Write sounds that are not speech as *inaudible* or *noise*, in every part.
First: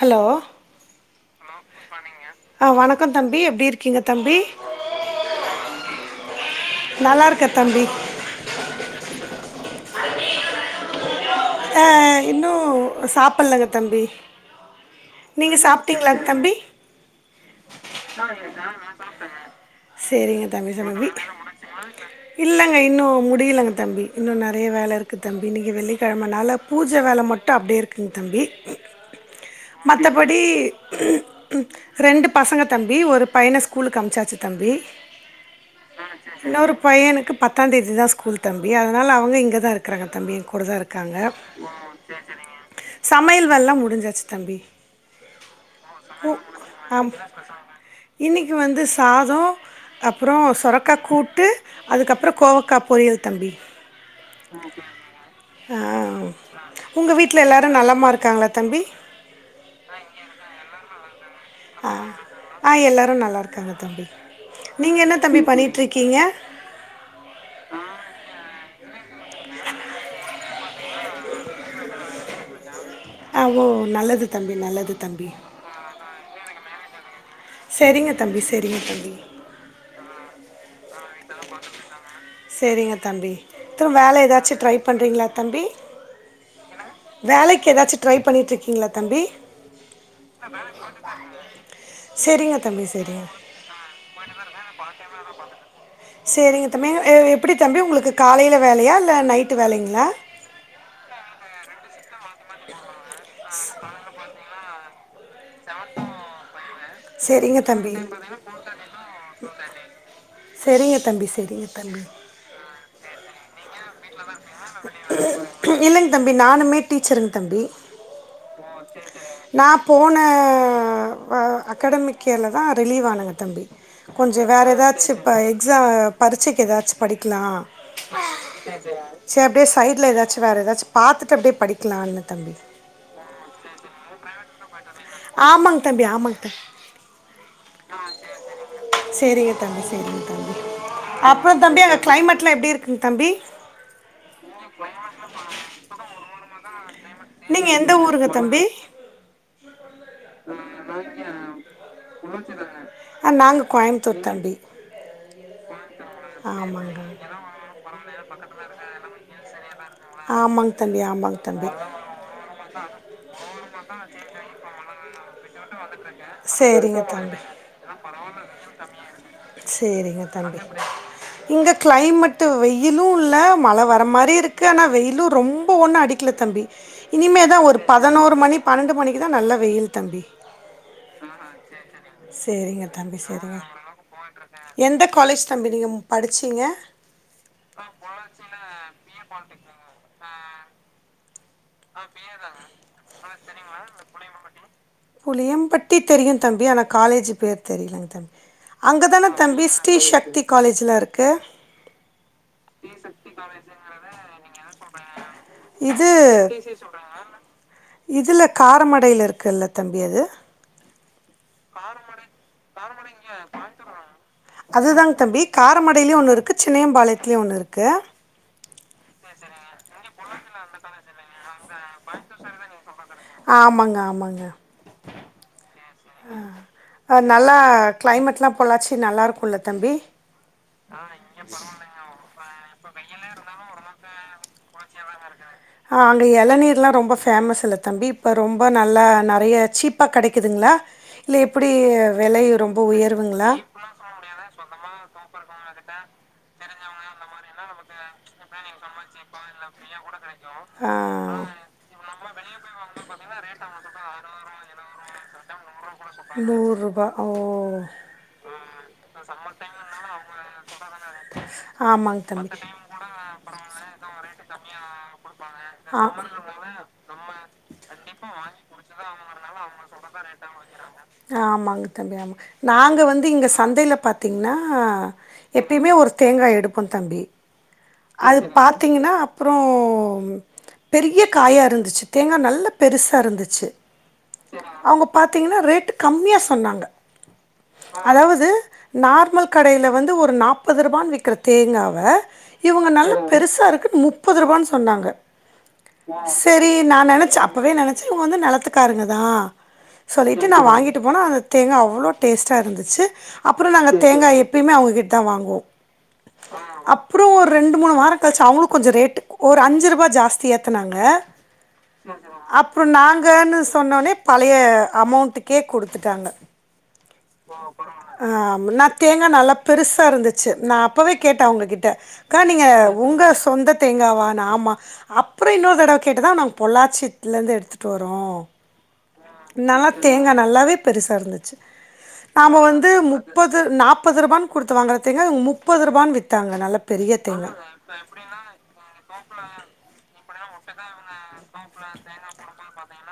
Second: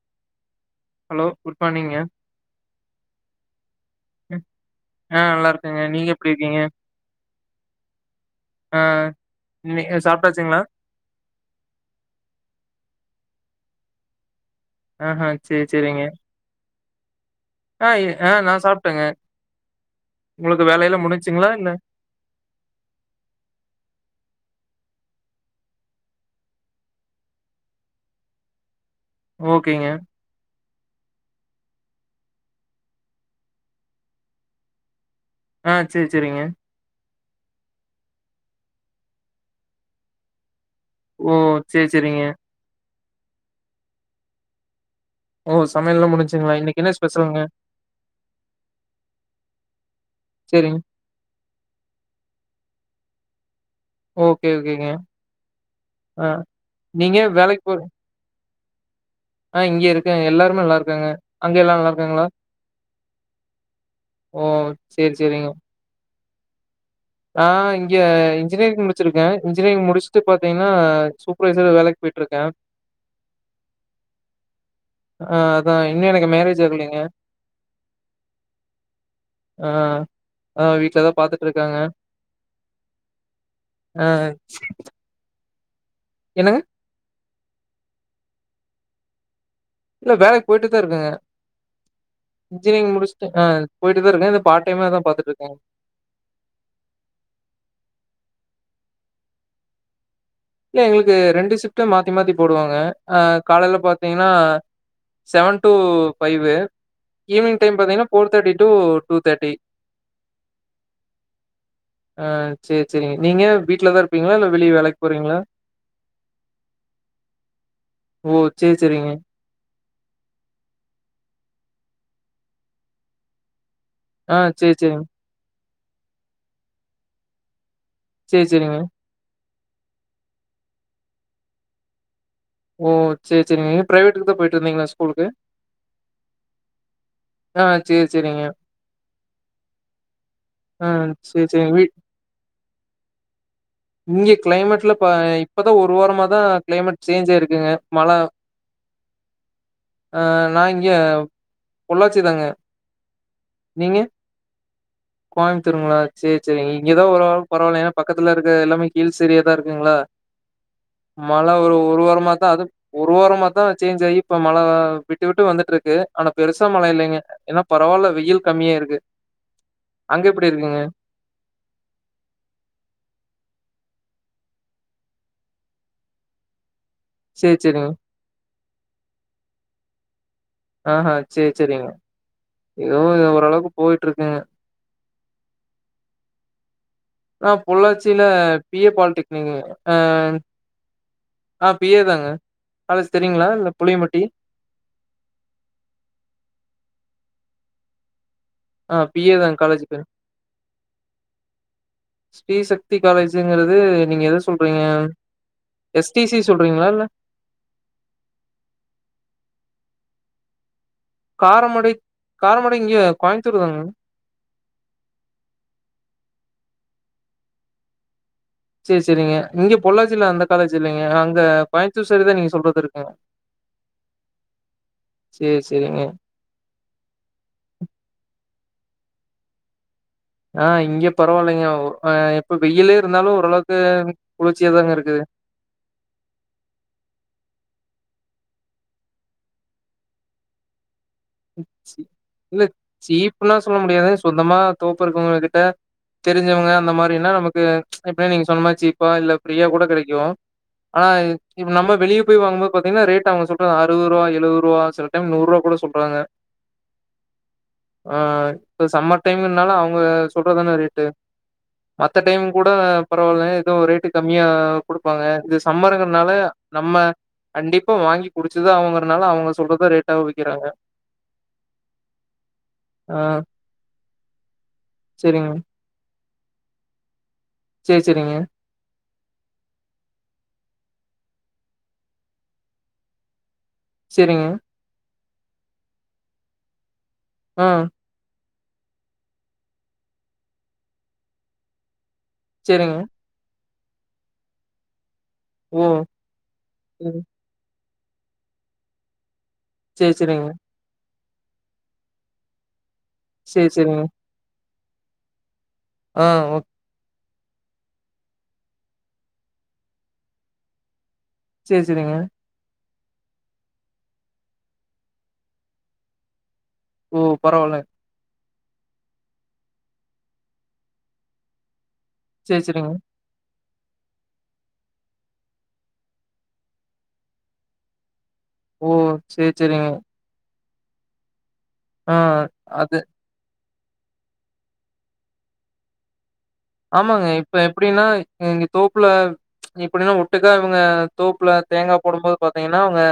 Hello hello good மார்னிங்க ஆ வணக்கம் தம்பி எப்டி இருக்கீங்க தம்பி நா நல்லா இருக்கேங்க நீங்க எப்டி இருக்கீங்க நல்லா இருக்கே தம்பி ஆ நீங்க சாப்ட்டாச்சிங்களா ஆ இன்னு சாப்டலங்க தம்பி ஆஹா நீங்க சேரி சேரிங்க சாப்ட்டீங்களா தம்பி ஆ எ ஆ நா சாப்ட்டேங்க சேரிங்க உங்களுக்கு வேலையெல்லா தங்க முடிஞ்சுங்களா இல்ல *unintelligible* இல்லங்க இன்னு முடிலங்க தம்பி இன்னு நறைய வேல இருக்கு தம்பி இன்னிக்கு வெள்ளி கெழமனால பூஜ வேல மட்டு அப்டே இருக்குங் தம்பி ஓகேங்க படி ரெண்டு பசங்க தம்பி ஒரு பையன ஸ்கூலுக்கு அமுச்சாச்சு தம்பி ஆ சேரி சேரிங்க இன்னொரு பையனுக்கு பத்தாந் தேதிதா ஸ்கூல் தம்பி அதனால அவங்க இங்கதா இருக்கறாங்க தம்பி எங் கூட தா இருக் காங்க ஓ சேரி சேரிங்க சமையல் வேல்லா முடிஞ்சாச்சு தம்பி ஓ சமையல்லா முடிஞ்சிங்ளா? இன்னிக்கு என்ன ஸ்பெஷலுங்க? இன்னிக்கு வந்து சாதோ அப்பறோ சேரிங்க சொரக்கா கூட்டு அதுக்கப்பறோ கோவக்கா பொறியல் தம்பி ஓகே ஓகேங்க ஆ உங்க நீங்க வீட்டுல வேலைக்கு எல்லாரு போ நலமா இருக்காங்களா தம்பி ஆ இங்கியே இருக்க எல்லாருமே நல்லா இருக்காங்க அங்க எல்லா ஆ நல்லா இருக்காங்களா ஆ எல்லாரு நல்லா இருக்காங்க தம்பி. ஓ நீங்க சேரி என்ன தம்பி பண்ணீட்ருக்கீங்க? ஆ இங்க இன்ஜினீரிங் முடிச்சிருக்க. இன்ஜினீரிங் முடிஸ்ட்டு பாத்திங்கன்னா சூப்பர்வைசரு வேலைக்கு போயிட்டுருக்க. அ உ நல்லது தம்பி நல்லது தம்பி அ இன்னு எனக்கு மேரேஜ் ஆகலீங்க செரிங்க தம்பி செரிங்க தம்பி அ அ வீட்டுலதா பாத்துட்ருக்காங்க சேரிங்க தம்பி திரு ஆ வேல எதாச்சு ட்ரை பண்றீங்களா தம்பி என்னங்க வேலைக்கு எதாச்சு ட்ரை பண்ணீட்ருக்கீங்களா தம்பி இல்ல வேலைக்கு போயிட்டுதா இருக்கங்க சரிங்க தம்பி இன்ஜினிரிங் சரிங்க முடிஸ்ட்டு அ போயிட்டுதா இருக்க எதோப் பார்ட்டைமா தா பாத்துட்ருக்க. சேரிங்க தம்பி எ எப்டி தம்பி உங்களுக்கு காலைல வேலயா இல்ல நைட்டு வேலைங்களா இல்ல எங்களுக்கு ரெண்டு ஷிப்ட்டு மாத்தி மாத்தி போடுவாங்க அ காலைல பாத்திங்ன்னா செவன் டூ ஃபைவு ஈவினிங் சரிங்க டைம் தம்பி பாத்திங்ன்னா four thirty to two thirty செரிங்க தம்பி செரிங்க தம்பி சேர் சேரிங்க நீங்க வீட்டுலதா இருப்பீங்களா இல்ல வெளி வேலைக்கு போறீங்களா? இல்லங் தம்பி நானுமே டீச்சருங் தம்பி ஓ! சரி, சரிங்க. நா போன அ அக்கடமிக் இயர்ல தா ரிலீவ் ஆனங்க தம்பி ஆ கொஞ்சோ வேற சரி, சரிங்க. எதாச்சி இப்ப எக்ஸா பரிச்சைக்கு எதாச்சு படிக்கலா சேர் சேரிங்க சேர் அப்டியே சைடுல எதாச்சு வேற எதாச்சு பாத்துட்டு அப்டே படிக்கலா இல்ல தம்பி ஓ சேர் சேரிங்க நீங்க பிரைவேட்டுக்கு தா போயிட்டிருந்தீங்களா ஸ் ஆமாங் தம்பி ஆமாங் தா ஆ சரி, சரிங்க. சேரிங்க தம்பி சேரிங்க தம்பி ஆ சரி, அப்பறோ சரிங்க. தம்பி வீ அங்க கிளைமேட்லா எப்டி இருக்குங் தம்பி இங்க கிளைமேட்லா பா இப்பதா ஒரு வாரமா தா கிளைமேட் சேஞ்சு நீங்க எந்த ஊருங்க தம்பி அ நா இங்க பொள்ளாச்சி தாங்க அ நாங்க கோயமுத்தூர் தம்பி கோயம்புத்தூருங்ளா சேர் சேரிங்க ஆமாங்க இங்கெதா ஓரளவுக்கு பரவால்ல ஏனா பக்கத்துல இருக்கு எல்லாமே ஹில்ஸ் ஏரியா தா இருக்குங்ளா ஆமாங்க தம்பி ஆமாங்க மழ தம்பி ஒரு ஒரு வாரமாத் தா அது ஒரு வாரமா தா சேஞ்ச் ஆகி இப்ப மழ விட்டு விட்டு வந்துட்ருக்கு ஆனா பெருசா மழ சரிங்க இல்லைங்க தம்பி ஏனா பரவால்ல வெயில் கம்மியாயிருக்கு சேரிங்க தம்பி இங்க கிளைமேட்டு வெயிலு இல்ல மழ வர மாரி இருக்கு ஆனா வெயிலு ரொம்ப ஒன்னு அடிக் க்கல தம்பி இனிமே சேரி தா ஒரு சேரிங்க பதினோரு மணி பன்னெண்டு மணிக்கு தா நல்ல வெயில் தம்பி ஆ ஹா சேர் செரிங்க சரிங்க எதோ தம்பி எதோ சரிங்க ஓரளவுக்கு போயட்ருக்குங்க எந்த காலேஜ் தம்பி நீங்கம் படிச்சிங்க நா பொள்ளாச்சில பி ஏ பால்டெக்னிக்கு ஆன் நா பி ஏ தாங்க காலேஜ் பொள்ளாச்சி தெரியுங்களா இல்ல தெரீங்களா இந்த புளியம்பட்டி புளியம்மபட்டி புளியம்பட்டி தெரியு தம்பி ஆனா காலேஜு பேரு தெரியலங்க தம்பி ஆ அங்க பி தான ஏ தான் தம்பி காலேஜ் ஸ்ரீ பேரு சக்தி காலேஜ்லா இருக்கு ஸ்ரீ சக்தி காலேஜுங்குறது நீங்க எத சொல்றீங்க இது எஸ் டி சி சொல்றீங்களா இல்ல இதுல காரமடைல இருக்குல்ல தம்பி அது காரமடை காரமடை இங்க கோயம்புத்தூர் தானுங்க அது தாங்க தம்பி காரமடைலயு ஒன்னு இருக்கு சின்னையம்பாளையத்துலயு ஒன்னு இருக்கு சேர் சேரிங்க இங்க பொள்ளாச்சில அந்த காலேஜ் இல்லைங்க அங்க கோயம்புத்தூர் சைடு தா நீங்க சொல்றது இருக்குங்க ஆமாங்க ஆமாங்க சேரி சேரிங்க ஆ ஆ நல்லா கிளைமேட்லா பொள்ளாச்சி நல்லாருக்குல தம்பி ஆ இங்க பரவால்லைங்க அ இப்ப வெயிலே இருந்தாலு ஓரளவுக்கு குளிர்ச்சியா தாங்க இருக்குது ஆ அங்க எளநீர்லா ரொம்ப ஃபேமஸுல தம்பி இப்போ ரொம்ப நல்லா நெறையா சீப்பா கெடைக்குதுங்ளா இல்ல உயர்வுங்களா? சீப்புலா சொல்ல முடியாது சொந்தமா தோப்பு இருக்கவ்ங்க கிட்ட தெரிஞ்சவ்ங்க அந்த மாரினா நமக்கு எப்டியு நீங்க சொன்னமாரி சீப்பா இல்ல ஃப்ரியா கூட கெடைக்கு ஆனா இப்ப நம்ப வெளிய போய் வாங்கும்போது பாத்திங்னா ரேட் அவ்ங்க சொல் அறுவரூவா எழுவரூவா சில டைம் நூறூவா கூட சொல் நூறுபா ஆ ஆ இப்ப சம்மர் டைம்மின்னால அவுங்க சொல்றதுதான ரேட்டு மத்த ஆமாங்க டைம் தம்பி கூட பரவால்லைங்க எதோ ரேட்டு கம்மியா குடுப்பாங்க இது ஆ சம்மருங்குறனால நம்ம கண்டிப்பா வாங்கி குடிச்சுதா அவங்கறனால அவ்ங்க சொல்றத ரேட்டா விக்கிறாங்க ஆமாங்க தம்பி ஆமா நாங்க ஆ வந்து இங்க சந்தைல பாத்தீங்னா செரிங்க எப் எப்பயுமே ஒரு தேங்கா எடுப்போ தம்பி சேர் சேரிங்க பாத்தீங்கனா அப்றோ பெரிய காயா இருந்துச்சு தேங்கா நல்ல பெருசா இருந்துச்சு சேரிங்க அவுங்க பாத்தீங்கனா ரேட்டு் கம்மியா சொன்னாங்க ஆ அதாவது நார்மல் கடைல வந்து ஒரு நாப்பது ரூபான் விக்கிற தேங்காவ இவுங்க செரிங்க நல்லா பெருசா இருக்கு முப்பது ரூபான் சொன்னாங்க ஓ செரி நா ம் நெனச்ச அப்பவே நெனச்ச இவ்ங்க வந்து நெலத்துக்காரங்கதா சேரி சொல்லிட்டு செரிங்க நா வாங்கிட்டு போன அந்த தேங்கா அவ்ளோ டேஸ்ட்டா இருந்துச்சு சேரி அப்றோ நாங்க செரிங்க தேங்காய எப்பயுமே அவுங்ககிட் தா வாங்குவோ ஆ ஓக் அப்புறோ ஒரு ரெண்டு மூணு வாரம் கழிச்சு அவங்களு கொஞ்சோ ரேட்டு ஒரு அஞ்சு ரூபா ஜாஸ்தி ஏத்துனாங்க சேரி செரிங்க அப்புற நாங்கன்னு சொன்னோனே பழைய அமௌண்ட்டுக்கே குடுத்துட்டாங்க ஓ பரவால்ல ஆ நா தேங்கா நல்லா பெருசா இருந்துச்சு நா அப்பவே கேட்ட உங்ககிட்ட அக்கா சேரி நீங்க செரிங்க உங்க சொந்த தேங்காவான ஆமா அப்புற இன்னொரு தடவ கேட்டுதா நாங்க பொள்ளாச்சித்ல இருந்து எடுத்துட்டு வரோ ஓ சேரி செரிங்க நல்லா தேங்கா நல்லாவே பெருசா இருந்துச்சு ஆ நாம வந்து அது முப் பது நாப்பது ரூபான்னு குடுத்து வாங்கற தேங்கா முப்பது ரூபான்னு வித்தாங்க நல்ல பெரிய ஆமாங்க இப்ப எப்டினா இங்க தோப்புல எப்டினா ஒட்டுக்கா இவுங்க தோப்புல தேங்கா போடும் போது பாத்தீங்னா அவுங்க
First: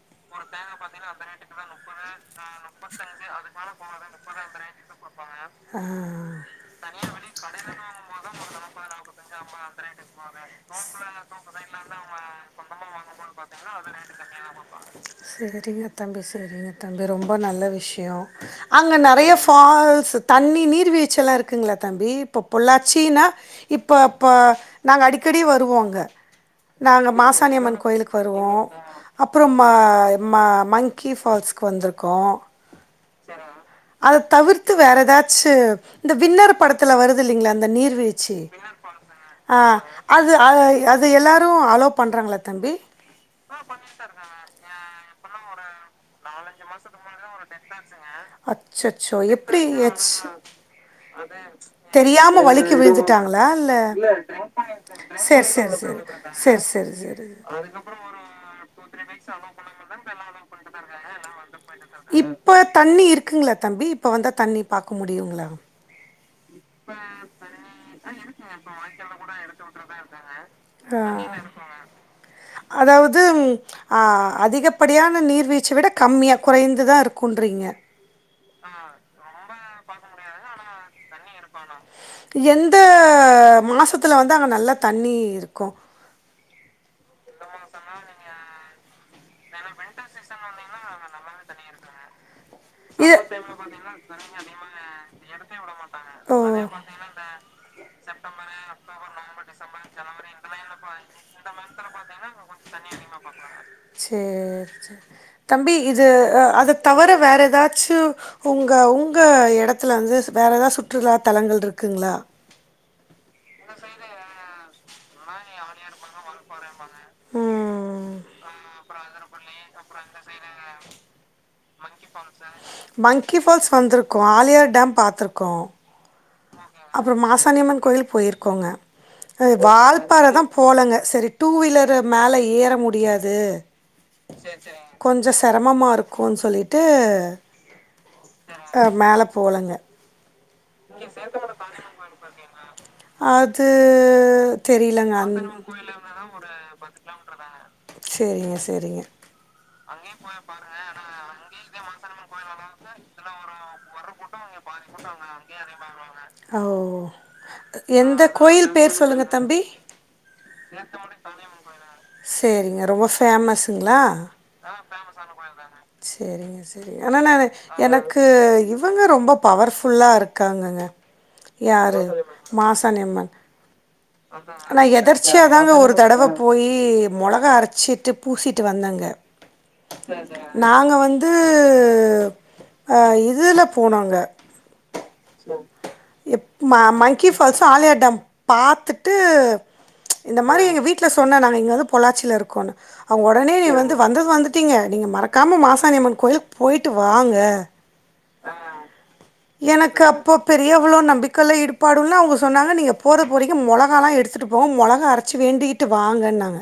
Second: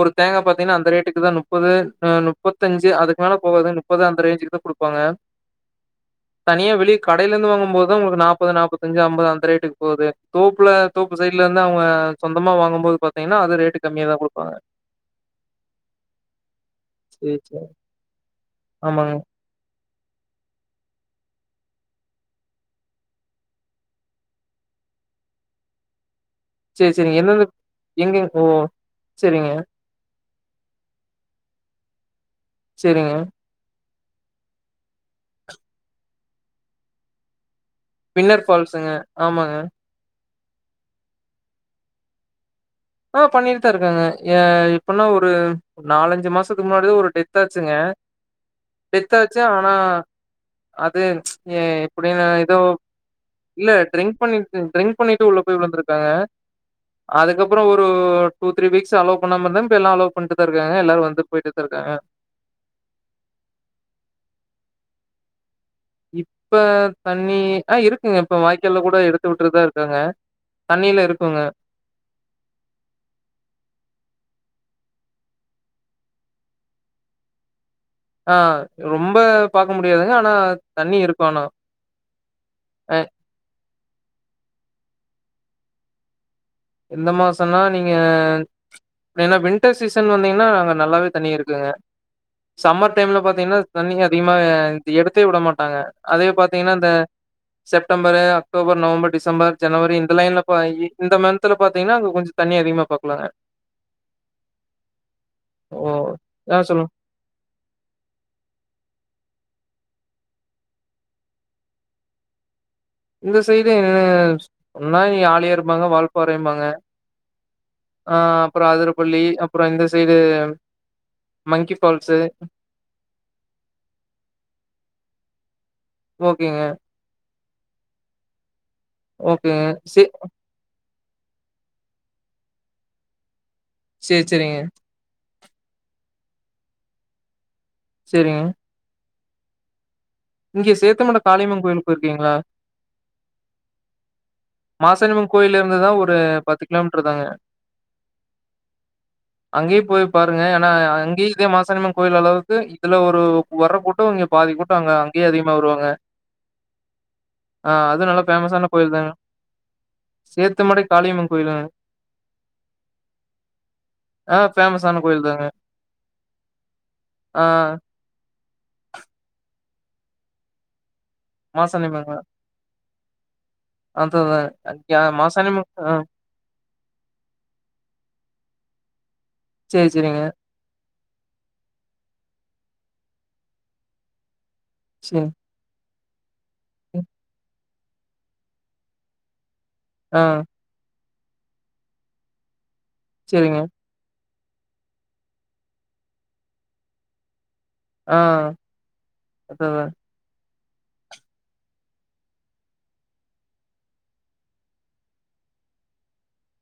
ஒரு தேங்கா பாத்தீங்னா அந்த ரேட்டுக்கு தா நுப்பது அ நுப்பத்தஞ்சு அதுக்கு மேல போகாது முப்பது அந்த ரேஞ்சுக்கு தா குடுப்பாங்க ம் தனியா வெளிய கடைல இருந்து வாங்கும் போதுதா உங்களுக்கு நாப்பது நாப்பத்தஞ்சு அம்பது அந்த ரேட்டுக்கு போகுது தோப்புல தோப்பு சைட் ல இருந்து அவுங்க சொந்தம்மா வாங்கும்போது பாத்தீங்னா அது ரேட்டு கம்மியா தா குடுப்பாங்க செரிங்க தம்பி செரிங்க தம்பி ரொம்ப சரி, நல்ல சரி. விஷயம் அங்க ஆமாங்க. நறைய ஃபால்ஸ் தண்ணி நீர்வீ்ழ்ச்சிலா இருக்குங்ளா தம்பி இப்போ பொள்ளாச்சினா இப்பப்ப நாங்க அடிக்கடி வருவோ அங்க சரி, நாங்க சரிங்க. எந்தெந்த மாசாணியம்மன் கோயிலுக்கு எங்க ஓ! வருவோ சரிங்க, அப்புறம் ம ம மங்க்கி ஃபால்ஸ்க்கு வந்துருக்கோ செரிங்க அத தவிர்த்து வேற ஏதாச்சு இந்த வின்னரு படத்துல வருதில்லிங்ளா அந்த நீர் வீழ்ச்சி பின்னர் ஃபால்ஸுங்க. ஆமாங்க. அ அது அது எல்லாரு அலோ பண்றாங்ளா தம்பி ஆ பண்ணிட்தா இருக்காங்க ஏ எப்பனா ஒரு நாலஞ்சு மாசத்துக்கு முன்னாடிதா ஒரு டெத்தாச்சுங்க அச்சச்சோ டெத்தாச்சு எப்டி ஆனா ஆச்சு அது ஏ இப்டி நா தெரியாம ஏதோ வலிக்கி விழுந்துட்டாங்களா இல்ல ட்ரிங்க் பண்ணி ட்ரி்ங் பண்ணிட்டு உள்ள சேரி போய் சேரி சேரி விழுந்துருக்காங்க சேரி சேரி சேரி அதுக்கப் பறோ ஒரு டூ த்ரீ வீக்ஸ் அலோ பண்ணாம இருந்தாங் இப்ப எல்லா அலோவ் பண்ட்டுதா இருக்காங்க எல்லாரு வந்துட் போயிட்டு தா இருக்காங்க இப்போ தண்ணி இருக்குங்குளா தம்பி இப்போ வந்தா தண்ணி பாக்க முடியுங்ளா இப்ப தண்ணி ஆ இருக்குங்க இப்ப வாய்க்கால்ல கூட எடுத்து விட்டுருதா இருக்காங்க ஆ தண்ணியிலா இருக்குங்க அதாவது அ அதிகப்படியான நீர்வீழ்ச்சி விட கம்மியாக குறைந்துதா இருக்குன்றீங்க ஆ ரொம்ப பாக்க முடியாதுங்க ஆனா தண்ணி இருக்கு ஆனா எந்த அ மாசத்துல வந்து அங்க நல்லா தண்ணீ இருக்கு இந்த மாசன்னா நீங்க ஏன்னா வின்டர் சீசன் வந்தீங்னா அங்க நல்லாவே தண்ணி இருக்குங்க சம்மர் டைம்ல பாத்தீங்னா தண்ணி அதிகமா எடுத்தே உட மாட்டாங்க அதே பாத்தீங்கனா இந்த செப்டம்பரு அக்டோபர் நவம்பர் டிசம்பர் ஜனவரி இந்த லைன்ல போய் இந்த மந்த் துல பாத்தீங்னா அங்க கொஞ்ச தண்ணி அதிகமா பாக்லாங்க சேர் செரி தம்பி ஓ இது ஆ அது சொல்லுங்க தவர வேற ஏதாச்சும் உங்க உங்க இடத்துல வந்து வேற ஏதாவது சுற்றுலா தலங்கள் இருக்குங்ளா இந்த சைடு சொன்னா இங்க ஆழியாரும் பாங்க வால்பாறைம்பாங்க ம் ஆ அப்புற அதுரப்பள்ளி அப்புற இந்த side monkey falls monkey falls வந்திருக்கோ ஆழியார் டேம் பாத்துருக்கோ ஓகேங்க அப்றோ மாசானியம்மன் கோயில்க் போயிருக்கோங்க ஓகேங்க சே வால்பாறதா போலங்க சரி டூ வீலரு மேல ஏற முடியாது சேரி சேரிங்க கொஞ்சோ செரமமா இருக்கூனு சொல்லிட்டு சேரிங் அ மேல போலங்க இங்க சேத்தமட காளியம்மன் கோயிலுக்கு போயிருக்கீங்ளா? அது தெரிலங்க மாசாணியம்மன் அந் கோயில்ல இருந்துதா ஒரு பத்து கிலோமீட்டர் தாங்க சேரிங்க சேரிங்க அங்கயு போய் பாருங்க ஏனா அங்கே இதே மாசனியம்மன் கோயில் அளவுக்கு இதுல ஒரு வர்ர கூட்டோ இங்க பாதி கூட்டோ அங்க அங்கேயே அதிகமா வருவாங்க. ஓ ஆ அதுவும் எந்த நல்லா கோயில் பேர் சொல்லுங்க தம்பி சேத்து மடை காளியம்மன் கோயிலுங்க சேரிங்க ரொம்ப ஃபேமஸுங்ளா? ஆ ஃபேமஸான கோயில் தாங்க. சேரிங்க சேரிங் ஆனா ஆ நானு எனக்கு உ இவுங்க ரொம்ப பவர்ஃபுல்லா இருக்காங்கங்க யாரு மாசாணியம்மன்ங்க. மாசாணியம்மன் அதுதான். ஆனா அ மாசாணியம்மன் எதர்ச்சியாதாங்க ஆ ஒரு தடவ போயி மொளகா அரச்சிட்டு பூசிட்டு வந்தங்க சரி, சரிங்க. நாங்க வந்து இதுல போனொங்க சேரிங் எம் மங்கி ஃபால்ஸு ஆழியார் டேம் பாத்துட்டு ஆ இந்த மாரி எங்க வீட்ல சொன்னோ நாங்க இங்க வந்து பொள்ளாச்சில இருக்கோன்னு அவுங்க ஒடனே சரிங்க. நீ வந்து வந்து ட்டீங்க நீங்க மறக்காம மாசாணியம்மன் கோயிலுக்கு போயிட்டு வாங்க ஆ அததா எனக்கு அப்போ பெரியவளு நம்பிக்கைல ஈடுபாடு உள்ள அவுங்க சொன்னாங்க நீங்க போறது போறீங்க மொளகாயெல்லா எடுத்துட்டு போங்க மொளகா ச்சு வேண்டிகிட்டு வாங்கன்னாங்க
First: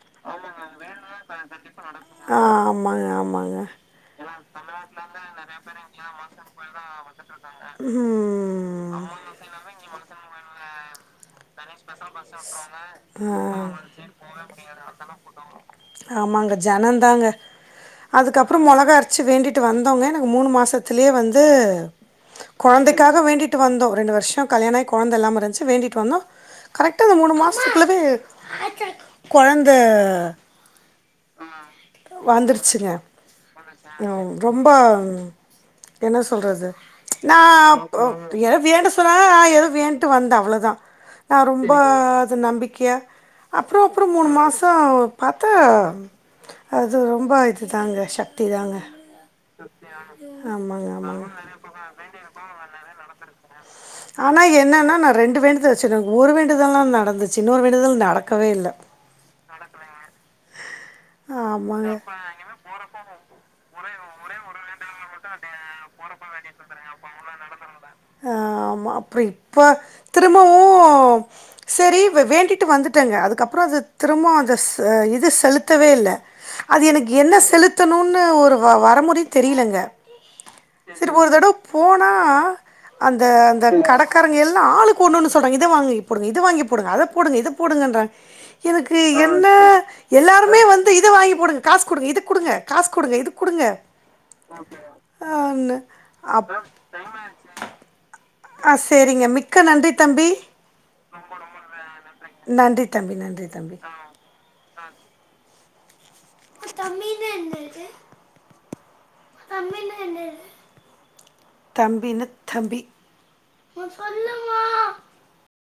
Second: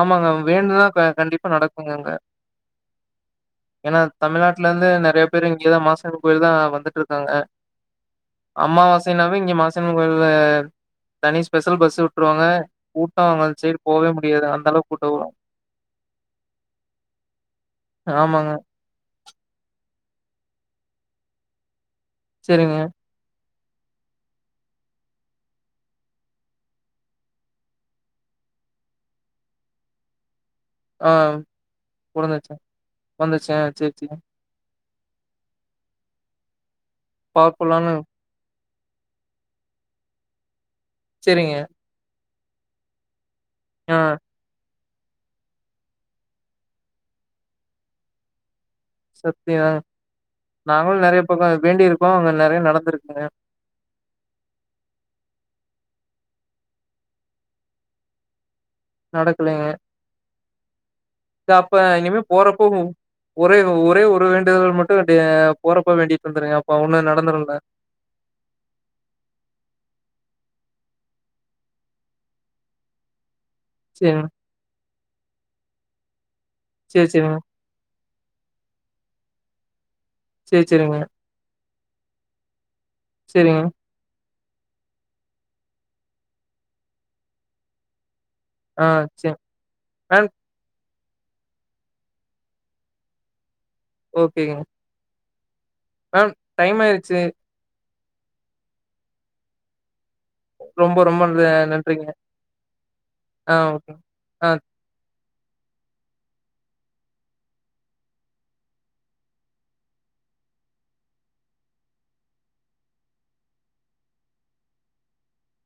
ஆமாங்க வேண்டுனா கண்டிப்பா நடக்குங்க அங்க ஆ ஆமாங்க ஆமாங்க ஏனா தமிழ்நாட்லந்து நெறயா பேரு இங்கதா மாசாணியம்மன் கோயில்தா வந்துட்டு இருக்காங்க ம் அம்மாவாசைனாவே இங்க மாசாணியம்மன் கோயில்ல தனி ஸ்பெஷல் பஸ் விட்டுருவாங்க கூட்டோ அந்த சைடு போவே முடியாது அந்த அளவுக்கு கூட்டோ வரு ஆமாங்க ஜனந்தாங்க ஆமாங்க அப்றோ மொளகா அரச்சு வேண்டிட்டு வந்தோங்க நாங்க மூணு மாசத்துலயே வந்து சரிங்க. கொழந்தைக்காக வேண்டிட்டு வந்தோ ரெண்டு வர்ஷோ கல்யாணோய் கொழந்த இல்லாம இருந்ச்சு வேண்டிட்டு வந்தோ கரெக்டா அந்த மூணு மாசத்துக்குள்ளவே கொழந்த ஆ பொறந்துச்சுங் வந்துருச்சுங்க. வந்துசருச்சுங் ஆ சேரி சேரி ம், ரொம்ப என்ன சொல்றது நா பவர்ஃபுல்லான எதோ வேண்ட சொன்னா எதோ வேண்ட்டு வந்த அவ்ளதா நா சரிங்க. ரொம்ப அது நம்பிக்கையா அப்றோ ஆ அப்றோ மூணு மாசோ பாத்தா அது ரொம்ப இதுதாங்க ஷக்திதாங்க சக்திதாங்க நாங்களு நெறயா ஆமாங்க பக்கோ வேண்டிருக்கோ அங்க நெறயா நடந்திருக்குங்க ஆனா என்னனா நா ரெண்டு வேண்டுதல் வெச் எனக்கு ஒரு வேண்டுதல்லா நடந்துச்சு இன்னொரு வேண்டுதல் நடக்கவே இல்ல நடக்கலைங்க த அப்ப ஆமாங்க இனிமே போறப்போ ஒரே ஒரே ஒரு வேண்டுதல் மட்டு போறப்ப வேண்டிட்டு வந்துருங்க அப்ப ஒண்ணு நடந்துருல ஆ ஆமா அப்றோ இப்ப திரும்பவு செரி வேண்டிட்டு வந்துட்டேங்க அதுக்கப்றோ அது சரிங்க. திரும்ப அத இது செலுத்தவே இல்ல அது சரி, எனக்கு என்ன சரிங்க. செலுத் த்தணுனு ஒரு வரமுறயே தெரிலங்க சரி, சரிங்க. செரி ஒரு தடவ போனா அந்த சரிங்க. அந்த கடக்காரங்க எல்லா ஆளுக்கு ஒண்ணொண்ணு இது வாங்கி போடுங்க இது வாங்கி போடுங்க அத போடுங்க இத போடுங்கன்றாங்க ஆ எனக்கு சரி. என்ன மேம் எல்லாருமே வந் இத வாங்கி போடுங்க காசு குடுங்க இதுக்குடுங்க காசு குடுங்க இதுக்குடுங்க ஓகேங்க. *unintelligible* மேம் டைம் ஆயிருச்சு ஆ சேரிங்க மிக்க நன்றி தம்பி ரொம்ப ரொம்ப நன்றிங்க நன்றி தம்பி நன்றி ஆ தம்பி ஓகே ஆ தம்பின்னா என்னது தம்பின்னா என்னது தம்பின்னா தம்பி